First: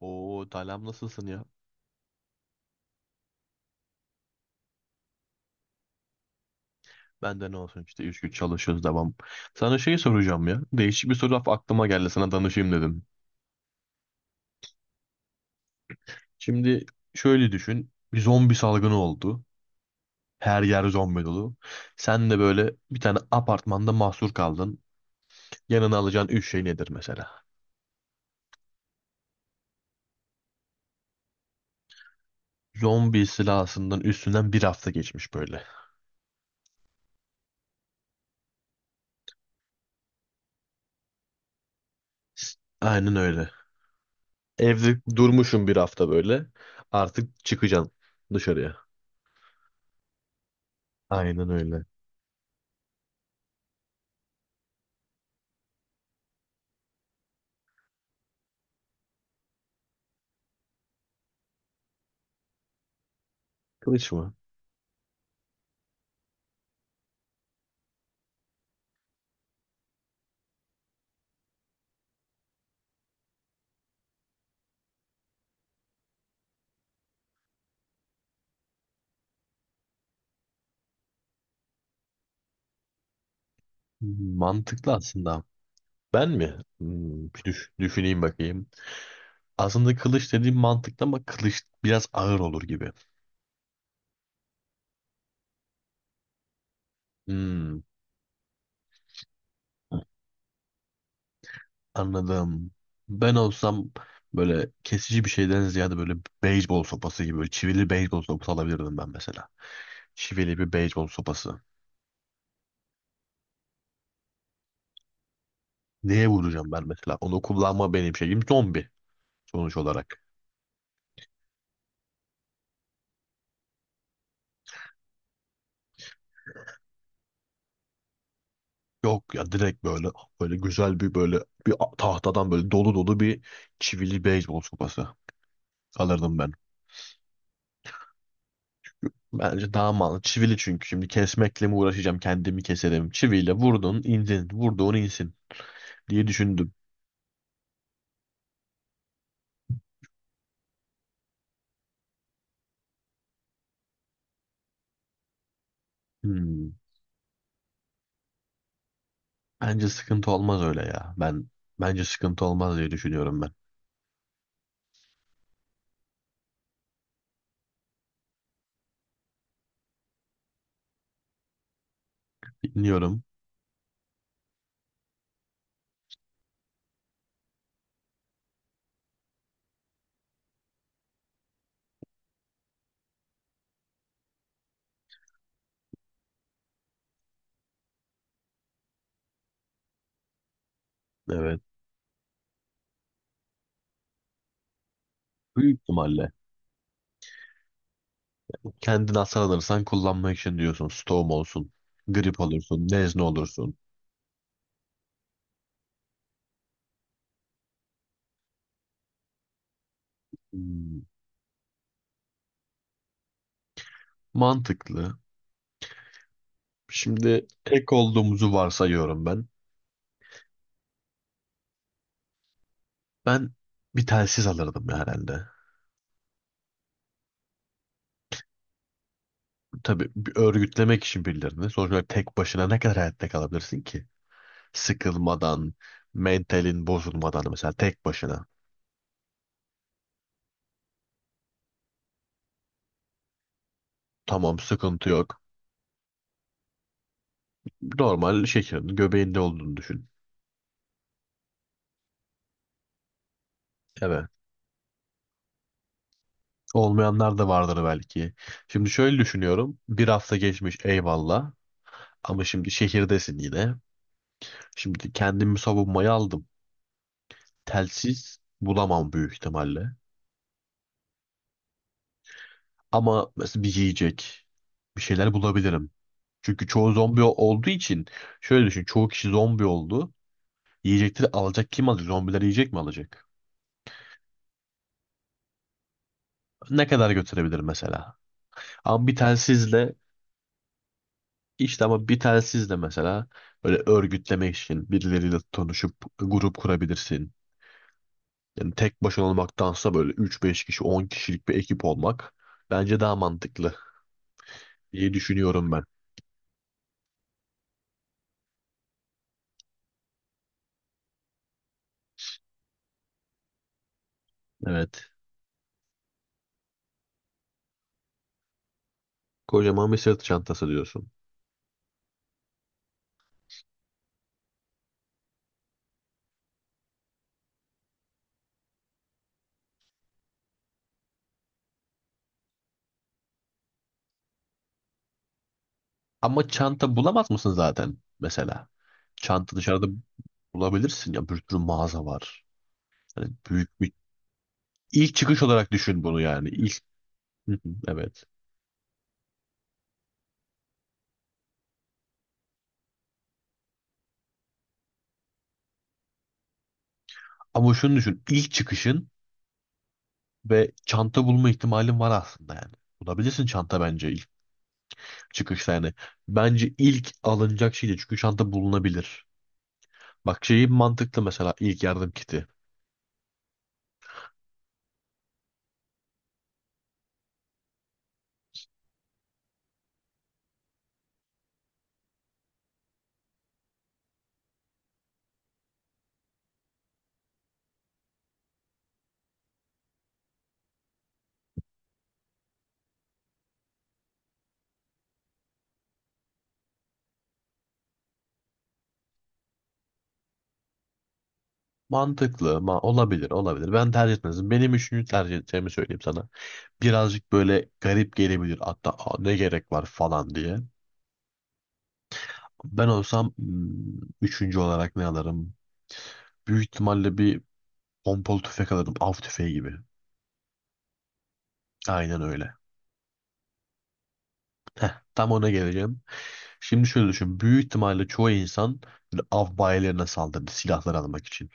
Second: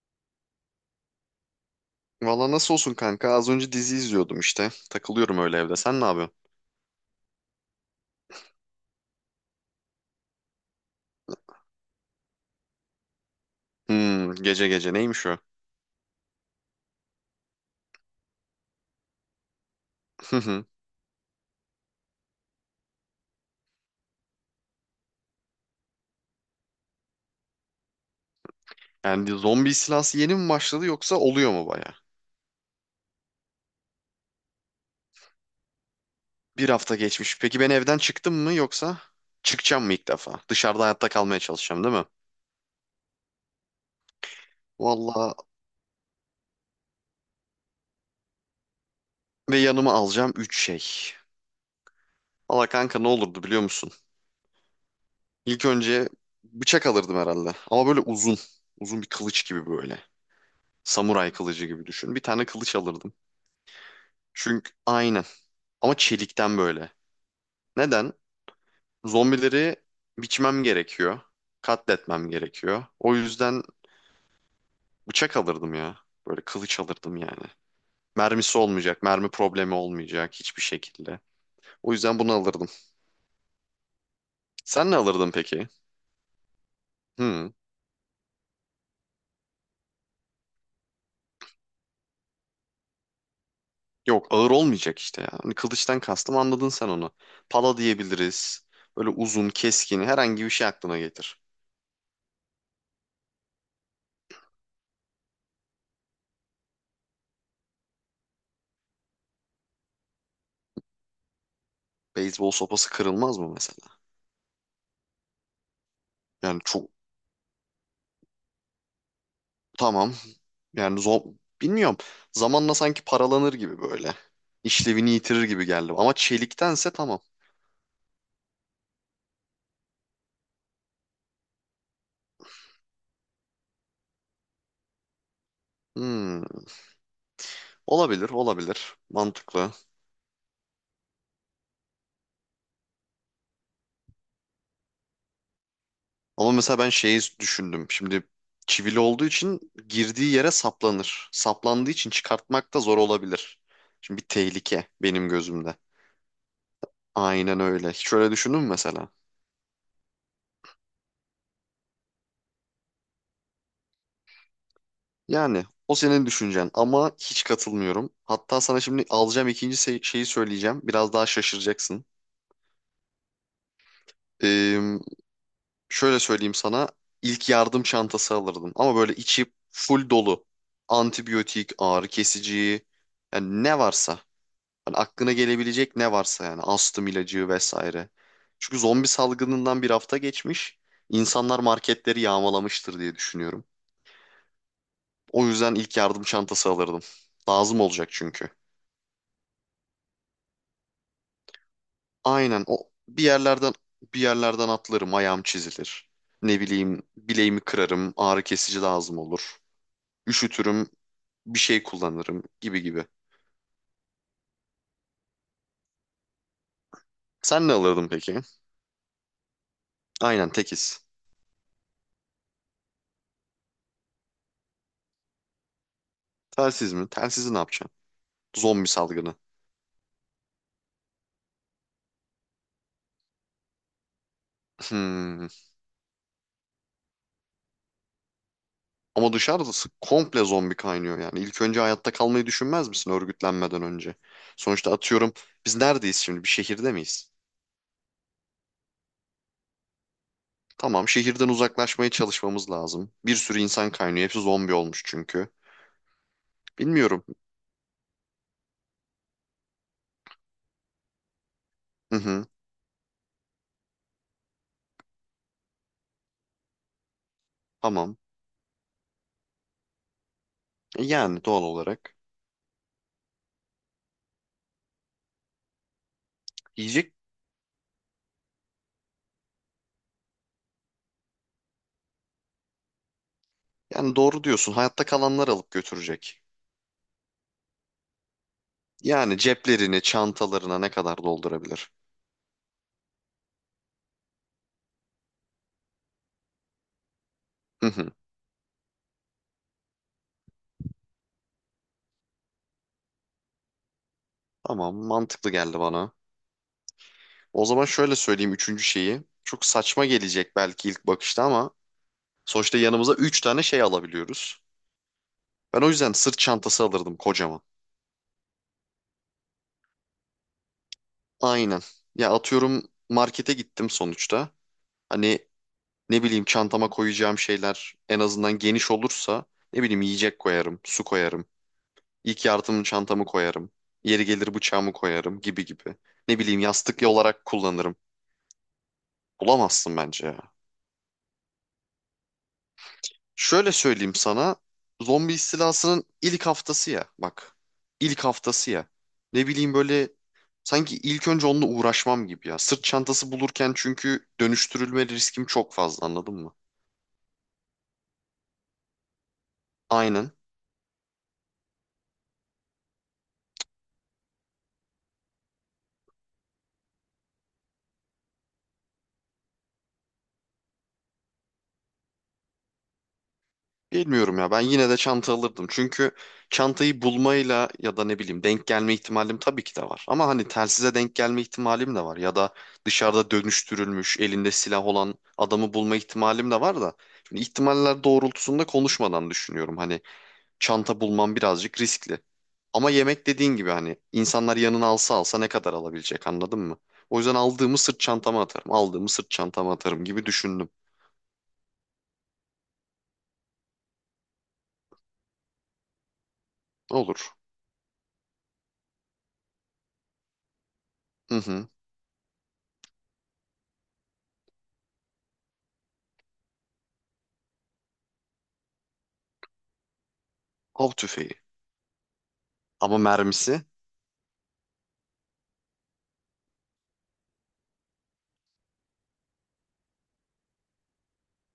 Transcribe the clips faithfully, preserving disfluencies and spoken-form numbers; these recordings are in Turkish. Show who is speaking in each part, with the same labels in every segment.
Speaker 1: Oo Talam, nasılsın ya?
Speaker 2: Valla nasıl olsun kanka? Az önce dizi izliyordum işte. Takılıyorum öyle evde. Sen ne yapıyorsun?
Speaker 1: Ben de ne olsun işte üç gün çalışıyoruz, devam. Sana şey soracağım ya. Değişik bir soru aklıma geldi, sana danışayım dedim.
Speaker 2: Hmm, gece gece neymiş o?
Speaker 1: Şimdi şöyle düşün. Bir zombi salgını oldu.
Speaker 2: Hı
Speaker 1: Her
Speaker 2: hı.
Speaker 1: yer zombi dolu. Sen de böyle bir tane apartmanda mahsur kaldın. Yanına alacağın üç şey nedir mesela?
Speaker 2: Yani zombi istilası yeni mi başladı yoksa oluyor mu baya?
Speaker 1: Zombi silahsından üstünden bir hafta geçmiş böyle.
Speaker 2: Bir hafta geçmiş. Peki ben evden çıktım mı yoksa çıkacağım mı ilk defa? Dışarıda hayatta kalmaya çalışacağım değil mi?
Speaker 1: S- Aynen öyle. Evde
Speaker 2: Valla
Speaker 1: durmuşum bir hafta böyle. Artık çıkacaksın dışarıya.
Speaker 2: ve yanıma alacağım üç şey.
Speaker 1: Aynen öyle.
Speaker 2: Valla kanka ne olurdu biliyor musun? İlk önce bıçak alırdım herhalde. Ama böyle uzun. Uzun bir kılıç gibi böyle. Samuray kılıcı gibi düşün. Bir tane kılıç alırdım.
Speaker 1: Kılıç mı?
Speaker 2: Çünkü aynen. Ama çelikten böyle. Neden? Zombileri biçmem gerekiyor. Katletmem gerekiyor. O yüzden bıçak alırdım ya. Böyle kılıç alırdım yani. Mermisi olmayacak, mermi problemi olmayacak hiçbir şekilde. O yüzden bunu alırdım. Sen
Speaker 1: Mantıklı
Speaker 2: ne alırdın
Speaker 1: aslında.
Speaker 2: peki?
Speaker 1: Ben mi? Hmm. bir
Speaker 2: Hmm.
Speaker 1: düş- düşüneyim bakayım. Aslında kılıç dediğim mantıklı ama kılıç biraz ağır olur gibi.
Speaker 2: Yok ağır olmayacak işte ya. Hani kılıçtan kastım anladın sen onu. Pala
Speaker 1: Hmm,
Speaker 2: diyebiliriz. Böyle uzun, keskin herhangi bir şey aklına getir.
Speaker 1: anladım. Ben olsam böyle kesici bir şeyden ziyade böyle beyzbol sopası gibi, böyle çivili beyzbol sopası alabilirdim ben mesela. Çivili bir beyzbol sopası.
Speaker 2: Beyzbol sopası kırılmaz mı mesela?
Speaker 1: Neye
Speaker 2: Yani
Speaker 1: vuracağım ben
Speaker 2: çok,
Speaker 1: mesela? Onu kullanma, benim şeyim zombi sonuç
Speaker 2: tamam.
Speaker 1: olarak.
Speaker 2: Yani zor, bilmiyorum. Zamanla sanki paralanır gibi böyle. İşlevini yitirir gibi geldi. Ama çeliktense tamam.
Speaker 1: Yok ya, direkt böyle böyle güzel bir, böyle bir tahtadan böyle dolu dolu bir çivili beyzbol sopası alırdım
Speaker 2: Hmm,
Speaker 1: ben.
Speaker 2: olabilir, olabilir. Mantıklı.
Speaker 1: Bence daha mal. Çivili çünkü. Şimdi kesmekle mi uğraşacağım? Kendimi keserim. Çiviyle vurdun, indin. Vurduğun insin diye
Speaker 2: Ama
Speaker 1: düşündüm.
Speaker 2: mesela ben şeyi düşündüm. Şimdi çivili olduğu için girdiği yere saplanır. Saplandığı için çıkartmak da zor olabilir. Şimdi bir tehlike benim gözümde.
Speaker 1: Hmm.
Speaker 2: Aynen öyle. Hiç öyle düşündün mü mesela?
Speaker 1: Bence sıkıntı olmaz öyle ya. Ben, bence sıkıntı olmaz diye düşünüyorum ben.
Speaker 2: Yani o senin düşüncen ama hiç katılmıyorum. Hatta sana şimdi alacağım ikinci se- şeyi söyleyeceğim. Biraz daha şaşıracaksın.
Speaker 1: Dinliyorum.
Speaker 2: şöyle söyleyeyim sana, ilk yardım çantası alırdım ama böyle içi full dolu. Antibiyotik, ağrı kesici, yani ne varsa. Hani aklına gelebilecek ne varsa, yani astım ilacı vesaire. Çünkü zombi salgınından bir hafta geçmiş. İnsanlar
Speaker 1: Evet.
Speaker 2: marketleri yağmalamıştır diye düşünüyorum. O yüzden
Speaker 1: Büyük
Speaker 2: ilk yardım
Speaker 1: ihtimalle.
Speaker 2: çantası alırdım. Lazım olacak çünkü.
Speaker 1: Kendin hastalanırsan kullanmak için diyorsun. Stoğum olsun. Grip
Speaker 2: Aynen,
Speaker 1: olursun.
Speaker 2: o
Speaker 1: Nezle
Speaker 2: bir yerlerden
Speaker 1: olursun.
Speaker 2: bir yerlerden atlarım, ayağım çizilir. Ne bileyim bileğimi kırarım, ağrı kesici lazım olur. Üşütürüm,
Speaker 1: Hmm.
Speaker 2: bir şey kullanırım gibi gibi.
Speaker 1: Mantıklı. Şimdi
Speaker 2: Sen ne
Speaker 1: ek
Speaker 2: alırdın peki?
Speaker 1: olduğumuzu varsayıyorum ben.
Speaker 2: Aynen tekiz.
Speaker 1: Ben bir telsiz alırdım ya, herhalde.
Speaker 2: Telsiz mi? Telsizi ne yapacaksın? Zombi salgını.
Speaker 1: Tabii, bir örgütlemek için birilerini. Sonuç olarak tek başına ne kadar hayatta kalabilirsin ki?
Speaker 2: Hmm.
Speaker 1: Sıkılmadan, mentalin bozulmadan mesela, tek başına.
Speaker 2: Ama dışarıda komple zombi kaynıyor yani. İlk önce hayatta kalmayı düşünmez misin örgütlenmeden önce?
Speaker 1: Tamam,
Speaker 2: Sonuçta
Speaker 1: sıkıntı
Speaker 2: atıyorum,
Speaker 1: yok.
Speaker 2: biz neredeyiz şimdi? Bir şehirde miyiz?
Speaker 1: Normal şekerin göbeğinde olduğunu düşün.
Speaker 2: Tamam, şehirden uzaklaşmaya çalışmamız lazım. Bir sürü insan kaynıyor.
Speaker 1: Evet.
Speaker 2: Hepsi zombi olmuş çünkü. Bilmiyorum.
Speaker 1: Olmayanlar da vardır belki. Şimdi şöyle düşünüyorum. Bir hafta geçmiş, eyvallah.
Speaker 2: Hı
Speaker 1: Ama
Speaker 2: hı.
Speaker 1: şimdi şehirdesin yine. Şimdi kendimi savunmaya aldım.
Speaker 2: Tamam.
Speaker 1: Telsiz bulamam büyük ihtimalle.
Speaker 2: E, yani doğal olarak.
Speaker 1: Ama mesela bir yiyecek, bir şeyler bulabilirim. Çünkü çoğu
Speaker 2: Yiyecek,
Speaker 1: zombi olduğu için, şöyle düşün. Çoğu kişi zombi oldu. Yiyecekleri alacak kim alacak? Zombiler yiyecek mi alacak?
Speaker 2: yani doğru diyorsun. Hayatta kalanlar alıp götürecek.
Speaker 1: Ne kadar götürebilir mesela? Ama bir
Speaker 2: Yani
Speaker 1: telsizle
Speaker 2: ceplerini, çantalarına ne kadar
Speaker 1: işte
Speaker 2: doldurabilir?
Speaker 1: ama bir telsizle mesela, böyle örgütlemek için birileriyle tanışıp grup kurabilirsin.
Speaker 2: Hı hı.
Speaker 1: Yani tek başına olmaktansa böyle üç beş kişi, on kişilik bir ekip olmak bence daha mantıklı
Speaker 2: Tamam,
Speaker 1: diye
Speaker 2: mantıklı
Speaker 1: düşünüyorum
Speaker 2: geldi
Speaker 1: ben.
Speaker 2: bana. O zaman şöyle söyleyeyim üçüncü şeyi. Çok saçma gelecek belki ilk bakışta ama sonuçta yanımıza üç tane şey alabiliyoruz.
Speaker 1: Evet.
Speaker 2: Ben o yüzden sırt çantası alırdım, kocaman.
Speaker 1: Kocaman bir sırt çantası diyorsun.
Speaker 2: Aynen. Ya atıyorum, markete gittim sonuçta. Hani ne bileyim, çantama koyacağım şeyler en azından geniş olursa ne bileyim yiyecek koyarım, su koyarım, ilk yardım çantamı koyarım, yeri gelir bıçağımı koyarım gibi gibi. Ne
Speaker 1: Ama
Speaker 2: bileyim,
Speaker 1: çanta
Speaker 2: yastık
Speaker 1: bulamaz
Speaker 2: olarak
Speaker 1: mısın
Speaker 2: kullanırım.
Speaker 1: zaten mesela? Çanta dışarıda
Speaker 2: Bulamazsın bence ya.
Speaker 1: bulabilirsin ya, bir sürü mağaza var. Hani
Speaker 2: Şöyle
Speaker 1: büyük bir
Speaker 2: söyleyeyim sana.
Speaker 1: ilk
Speaker 2: Zombi
Speaker 1: çıkış olarak
Speaker 2: istilasının
Speaker 1: düşün bunu
Speaker 2: ilk
Speaker 1: yani. İlk
Speaker 2: haftası ya.
Speaker 1: Hı
Speaker 2: Bak.
Speaker 1: hı,
Speaker 2: İlk
Speaker 1: evet.
Speaker 2: haftası ya. Ne bileyim böyle, sanki ilk önce onunla uğraşmam gibi ya. Sırt çantası bulurken çünkü dönüştürülme riskim çok fazla, anladın mı?
Speaker 1: Ama şunu düşün. İlk çıkışın
Speaker 2: Aynen.
Speaker 1: ve çanta bulma ihtimalin var aslında yani. Bulabilirsin çanta bence ilk çıkışta yani. Bence ilk alınacak şey de, çünkü çanta bulunabilir. Bak, şeyi mantıklı mesela, ilk yardım kiti.
Speaker 2: Bilmiyorum ya, ben yine de çanta alırdım. Çünkü çantayı bulmayla ya da ne bileyim denk gelme ihtimalim tabii ki de var. Ama hani telsize denk gelme ihtimalim de var. Ya da dışarıda dönüştürülmüş elinde silah olan adamı bulma ihtimalim de var da. Şimdi ihtimaller doğrultusunda konuşmadan düşünüyorum. Hani çanta bulmam birazcık riskli. Ama yemek, dediğin gibi hani, insanlar yanına alsa alsa ne kadar alabilecek anladın mı? O yüzden aldığımı sırt çantama atarım. Aldığımı sırt çantama atarım gibi düşündüm.
Speaker 1: Mantıklı ma, olabilir olabilir. Ben tercih etmezdim. Benim üçüncü tercih edeceğimi söyleyeyim sana. Birazcık
Speaker 2: Olur.
Speaker 1: böyle garip gelebilir. Hatta "Aa, ne gerek var" falan diye.
Speaker 2: Hı hı.
Speaker 1: Ben olsam hmm, üçüncü olarak ne alırım? Büyük ihtimalle bir pompalı tüfek alırım. Av tüfeği gibi.
Speaker 2: Av tüfeği.
Speaker 1: Aynen öyle.
Speaker 2: Ama mermisi?
Speaker 1: Tam ona geleceğim. Şimdi şöyle düşün. Büyük ihtimalle çoğu insan böyle av bayilerine saldırdı silahlar almak için.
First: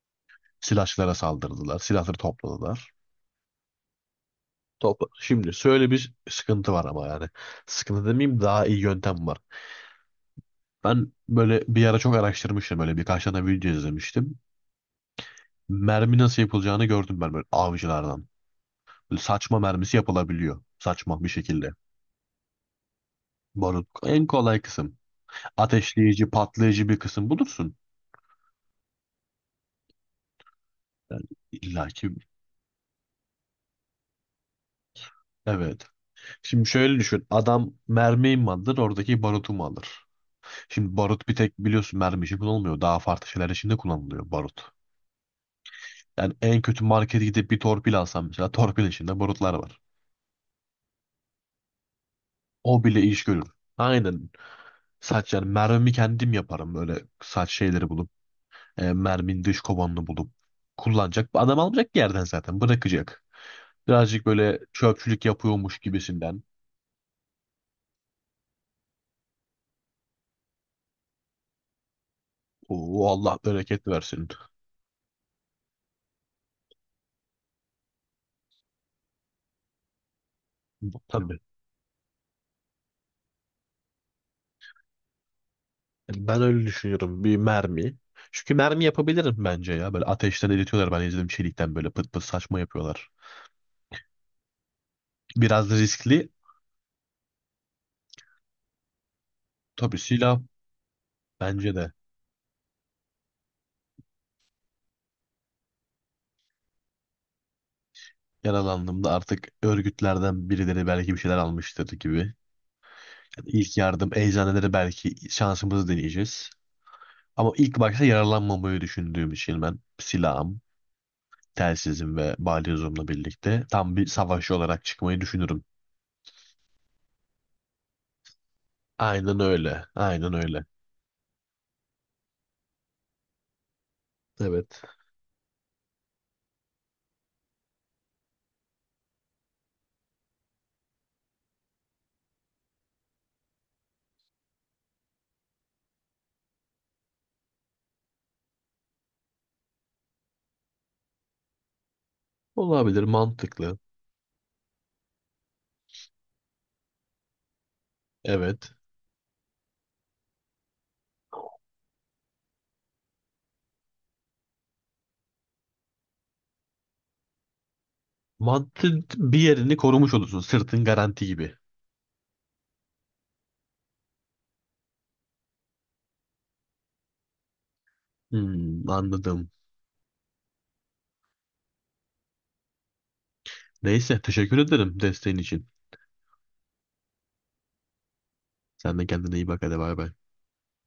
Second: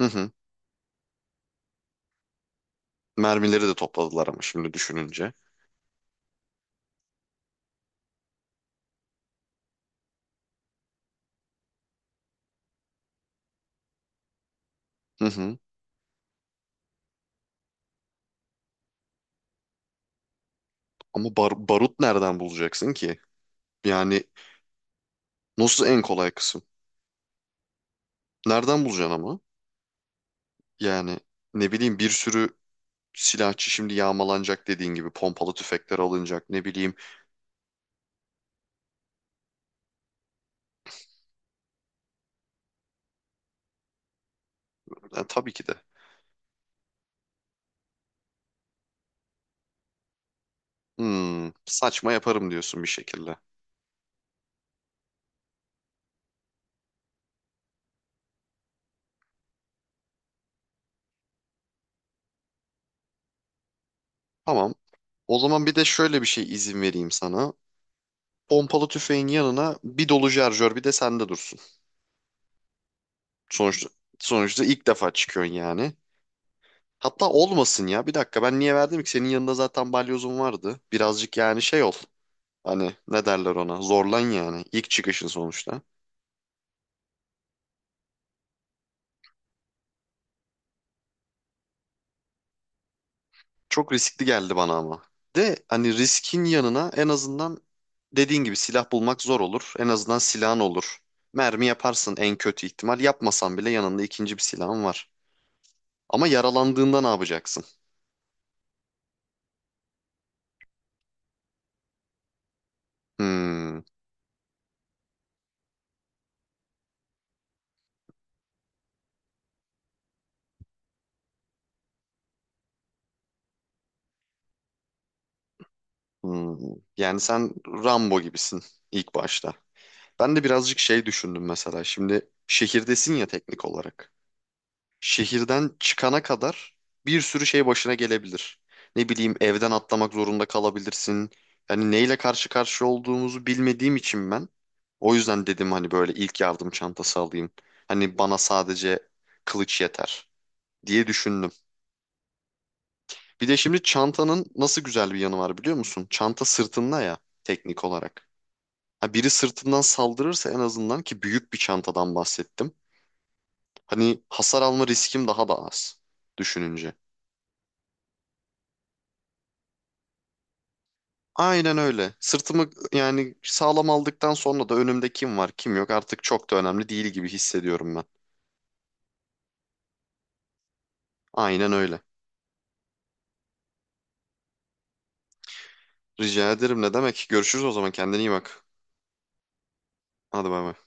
Speaker 2: Hı hı.
Speaker 1: Silahçılara saldırdılar. Silahları topladılar.
Speaker 2: Mermileri de topladılar ama şimdi
Speaker 1: Topla.
Speaker 2: düşününce.
Speaker 1: Şimdi şöyle bir sıkıntı var ama yani. Sıkıntı demeyeyim, daha iyi yöntem var. Ben böyle bir ara çok araştırmıştım. Böyle birkaç tane video izlemiştim.
Speaker 2: Hı hı.
Speaker 1: Mermi nasıl yapılacağını gördüm ben, böyle avcılardan. Böyle saçma mermisi yapılabiliyor. Saçma bir
Speaker 2: Ama bar-
Speaker 1: şekilde.
Speaker 2: barut nereden bulacaksın ki?
Speaker 1: Barut
Speaker 2: Yani
Speaker 1: en kolay kısım.
Speaker 2: nasıl en
Speaker 1: Ateşleyici,
Speaker 2: kolay kısım?
Speaker 1: patlayıcı bir kısım bulursun.
Speaker 2: Nereden bulacaksın ama? Yani
Speaker 1: Yani
Speaker 2: ne
Speaker 1: illa
Speaker 2: bileyim
Speaker 1: ki.
Speaker 2: bir sürü silahçı şimdi yağmalanacak dediğin gibi, pompalı
Speaker 1: Evet.
Speaker 2: tüfekler alınacak ne
Speaker 1: Şimdi şöyle
Speaker 2: bileyim.
Speaker 1: düşün. Adam mermiyi mi alır, oradaki barutu mu alır? Şimdi barut bir tek, biliyorsun, mermi için kullanılmıyor. Daha farklı şeyler için de kullanılıyor barut.
Speaker 2: E, tabii ki de.
Speaker 1: Yani en kötü markete gidip bir torpil alsam mesela, torpilin içinde barutlar var.
Speaker 2: Hmm, saçma yaparım diyorsun
Speaker 1: O
Speaker 2: bir
Speaker 1: bile iş
Speaker 2: şekilde.
Speaker 1: görür. Aynen. Saç yani mermi kendim yaparım, böyle saç şeyleri bulup. E, merminin dış kovanını bulup kullanacak. Adam almayacak ki, yerden zaten bırakacak. Birazcık böyle
Speaker 2: Tamam.
Speaker 1: çöpçülük
Speaker 2: O zaman bir
Speaker 1: yapıyormuş
Speaker 2: de şöyle bir
Speaker 1: gibisinden.
Speaker 2: şey izin vereyim sana. Pompalı tüfeğin yanına bir dolu şarjör bir de sende dursun.
Speaker 1: Oo, Allah bereket
Speaker 2: Sonuçta
Speaker 1: versin.
Speaker 2: sonuçta ilk defa çıkıyorsun yani. Hatta olmasın ya. Bir dakika, ben niye verdim ki? Senin yanında zaten balyozun vardı. Birazcık
Speaker 1: Tabii.
Speaker 2: yani şey ol. Hani ne derler ona? Zorlan yani. İlk çıkışın sonuçta.
Speaker 1: Yani ben öyle düşünüyorum. Bir mermi. Çünkü mermi yapabilirim bence ya. Böyle ateşten eritiyorlar. Ben izledim, çelikten böyle pıt pıt saçma yapıyorlar.
Speaker 2: Çok riskli geldi bana ama. De
Speaker 1: Biraz da
Speaker 2: hani,
Speaker 1: riskli.
Speaker 2: riskin yanına en azından dediğin gibi silah bulmak zor olur. En
Speaker 1: Tabii
Speaker 2: azından
Speaker 1: silah,
Speaker 2: silahın olur. Mermi
Speaker 1: bence de.
Speaker 2: yaparsın en kötü ihtimal. Yapmasan bile yanında ikinci bir silahın var. Ama yaralandığında ne yapacaksın?
Speaker 1: Yaralandığımda artık örgütlerden birileri belki bir şeyler almıştır gibi. Yani ilk
Speaker 2: Hmm,
Speaker 1: yardım, eczaneleri belki, şansımızı deneyeceğiz. Ama ilk başta yaralanmamayı düşündüğüm için ben silahım, telsizim ve balyozumla birlikte tam bir savaşçı olarak çıkmayı düşünürüm.
Speaker 2: hmm. Yani sen Rambo gibisin ilk
Speaker 1: Aynen
Speaker 2: başta.
Speaker 1: öyle. Aynen
Speaker 2: Ben de
Speaker 1: öyle.
Speaker 2: birazcık şey düşündüm mesela. Şimdi şehirdesin ya teknik olarak.
Speaker 1: Evet.
Speaker 2: Şehirden çıkana kadar bir sürü şey başına gelebilir. Ne bileyim evden atlamak zorunda kalabilirsin. Yani neyle karşı karşıya olduğumuzu bilmediğim için ben. O yüzden dedim hani böyle ilk yardım çantası alayım. Hani bana sadece kılıç yeter diye düşündüm.
Speaker 1: Olabilir.
Speaker 2: Bir de
Speaker 1: Mantıklı.
Speaker 2: şimdi çantanın nasıl güzel bir yanı var biliyor musun? Çanta sırtında ya teknik olarak.
Speaker 1: Evet.
Speaker 2: Ha, biri sırtından saldırırsa en azından, ki büyük bir çantadan bahsettim, hani hasar alma riskim daha da az düşününce.
Speaker 1: Mantığın bir yerini korumuş olursun. Sırtın garanti gibi.
Speaker 2: Aynen öyle. Sırtımı yani sağlam aldıktan sonra da önümde kim var kim yok artık çok da önemli değil gibi hissediyorum ben.
Speaker 1: Hmm, anladım.
Speaker 2: Aynen öyle.
Speaker 1: Neyse. Teşekkür ederim desteğin için.
Speaker 2: Rica ederim ne demek. Görüşürüz o zaman, kendine iyi bak.
Speaker 1: Sen de kendine iyi bak. Hadi bay bay.
Speaker 2: Hadi bay bay.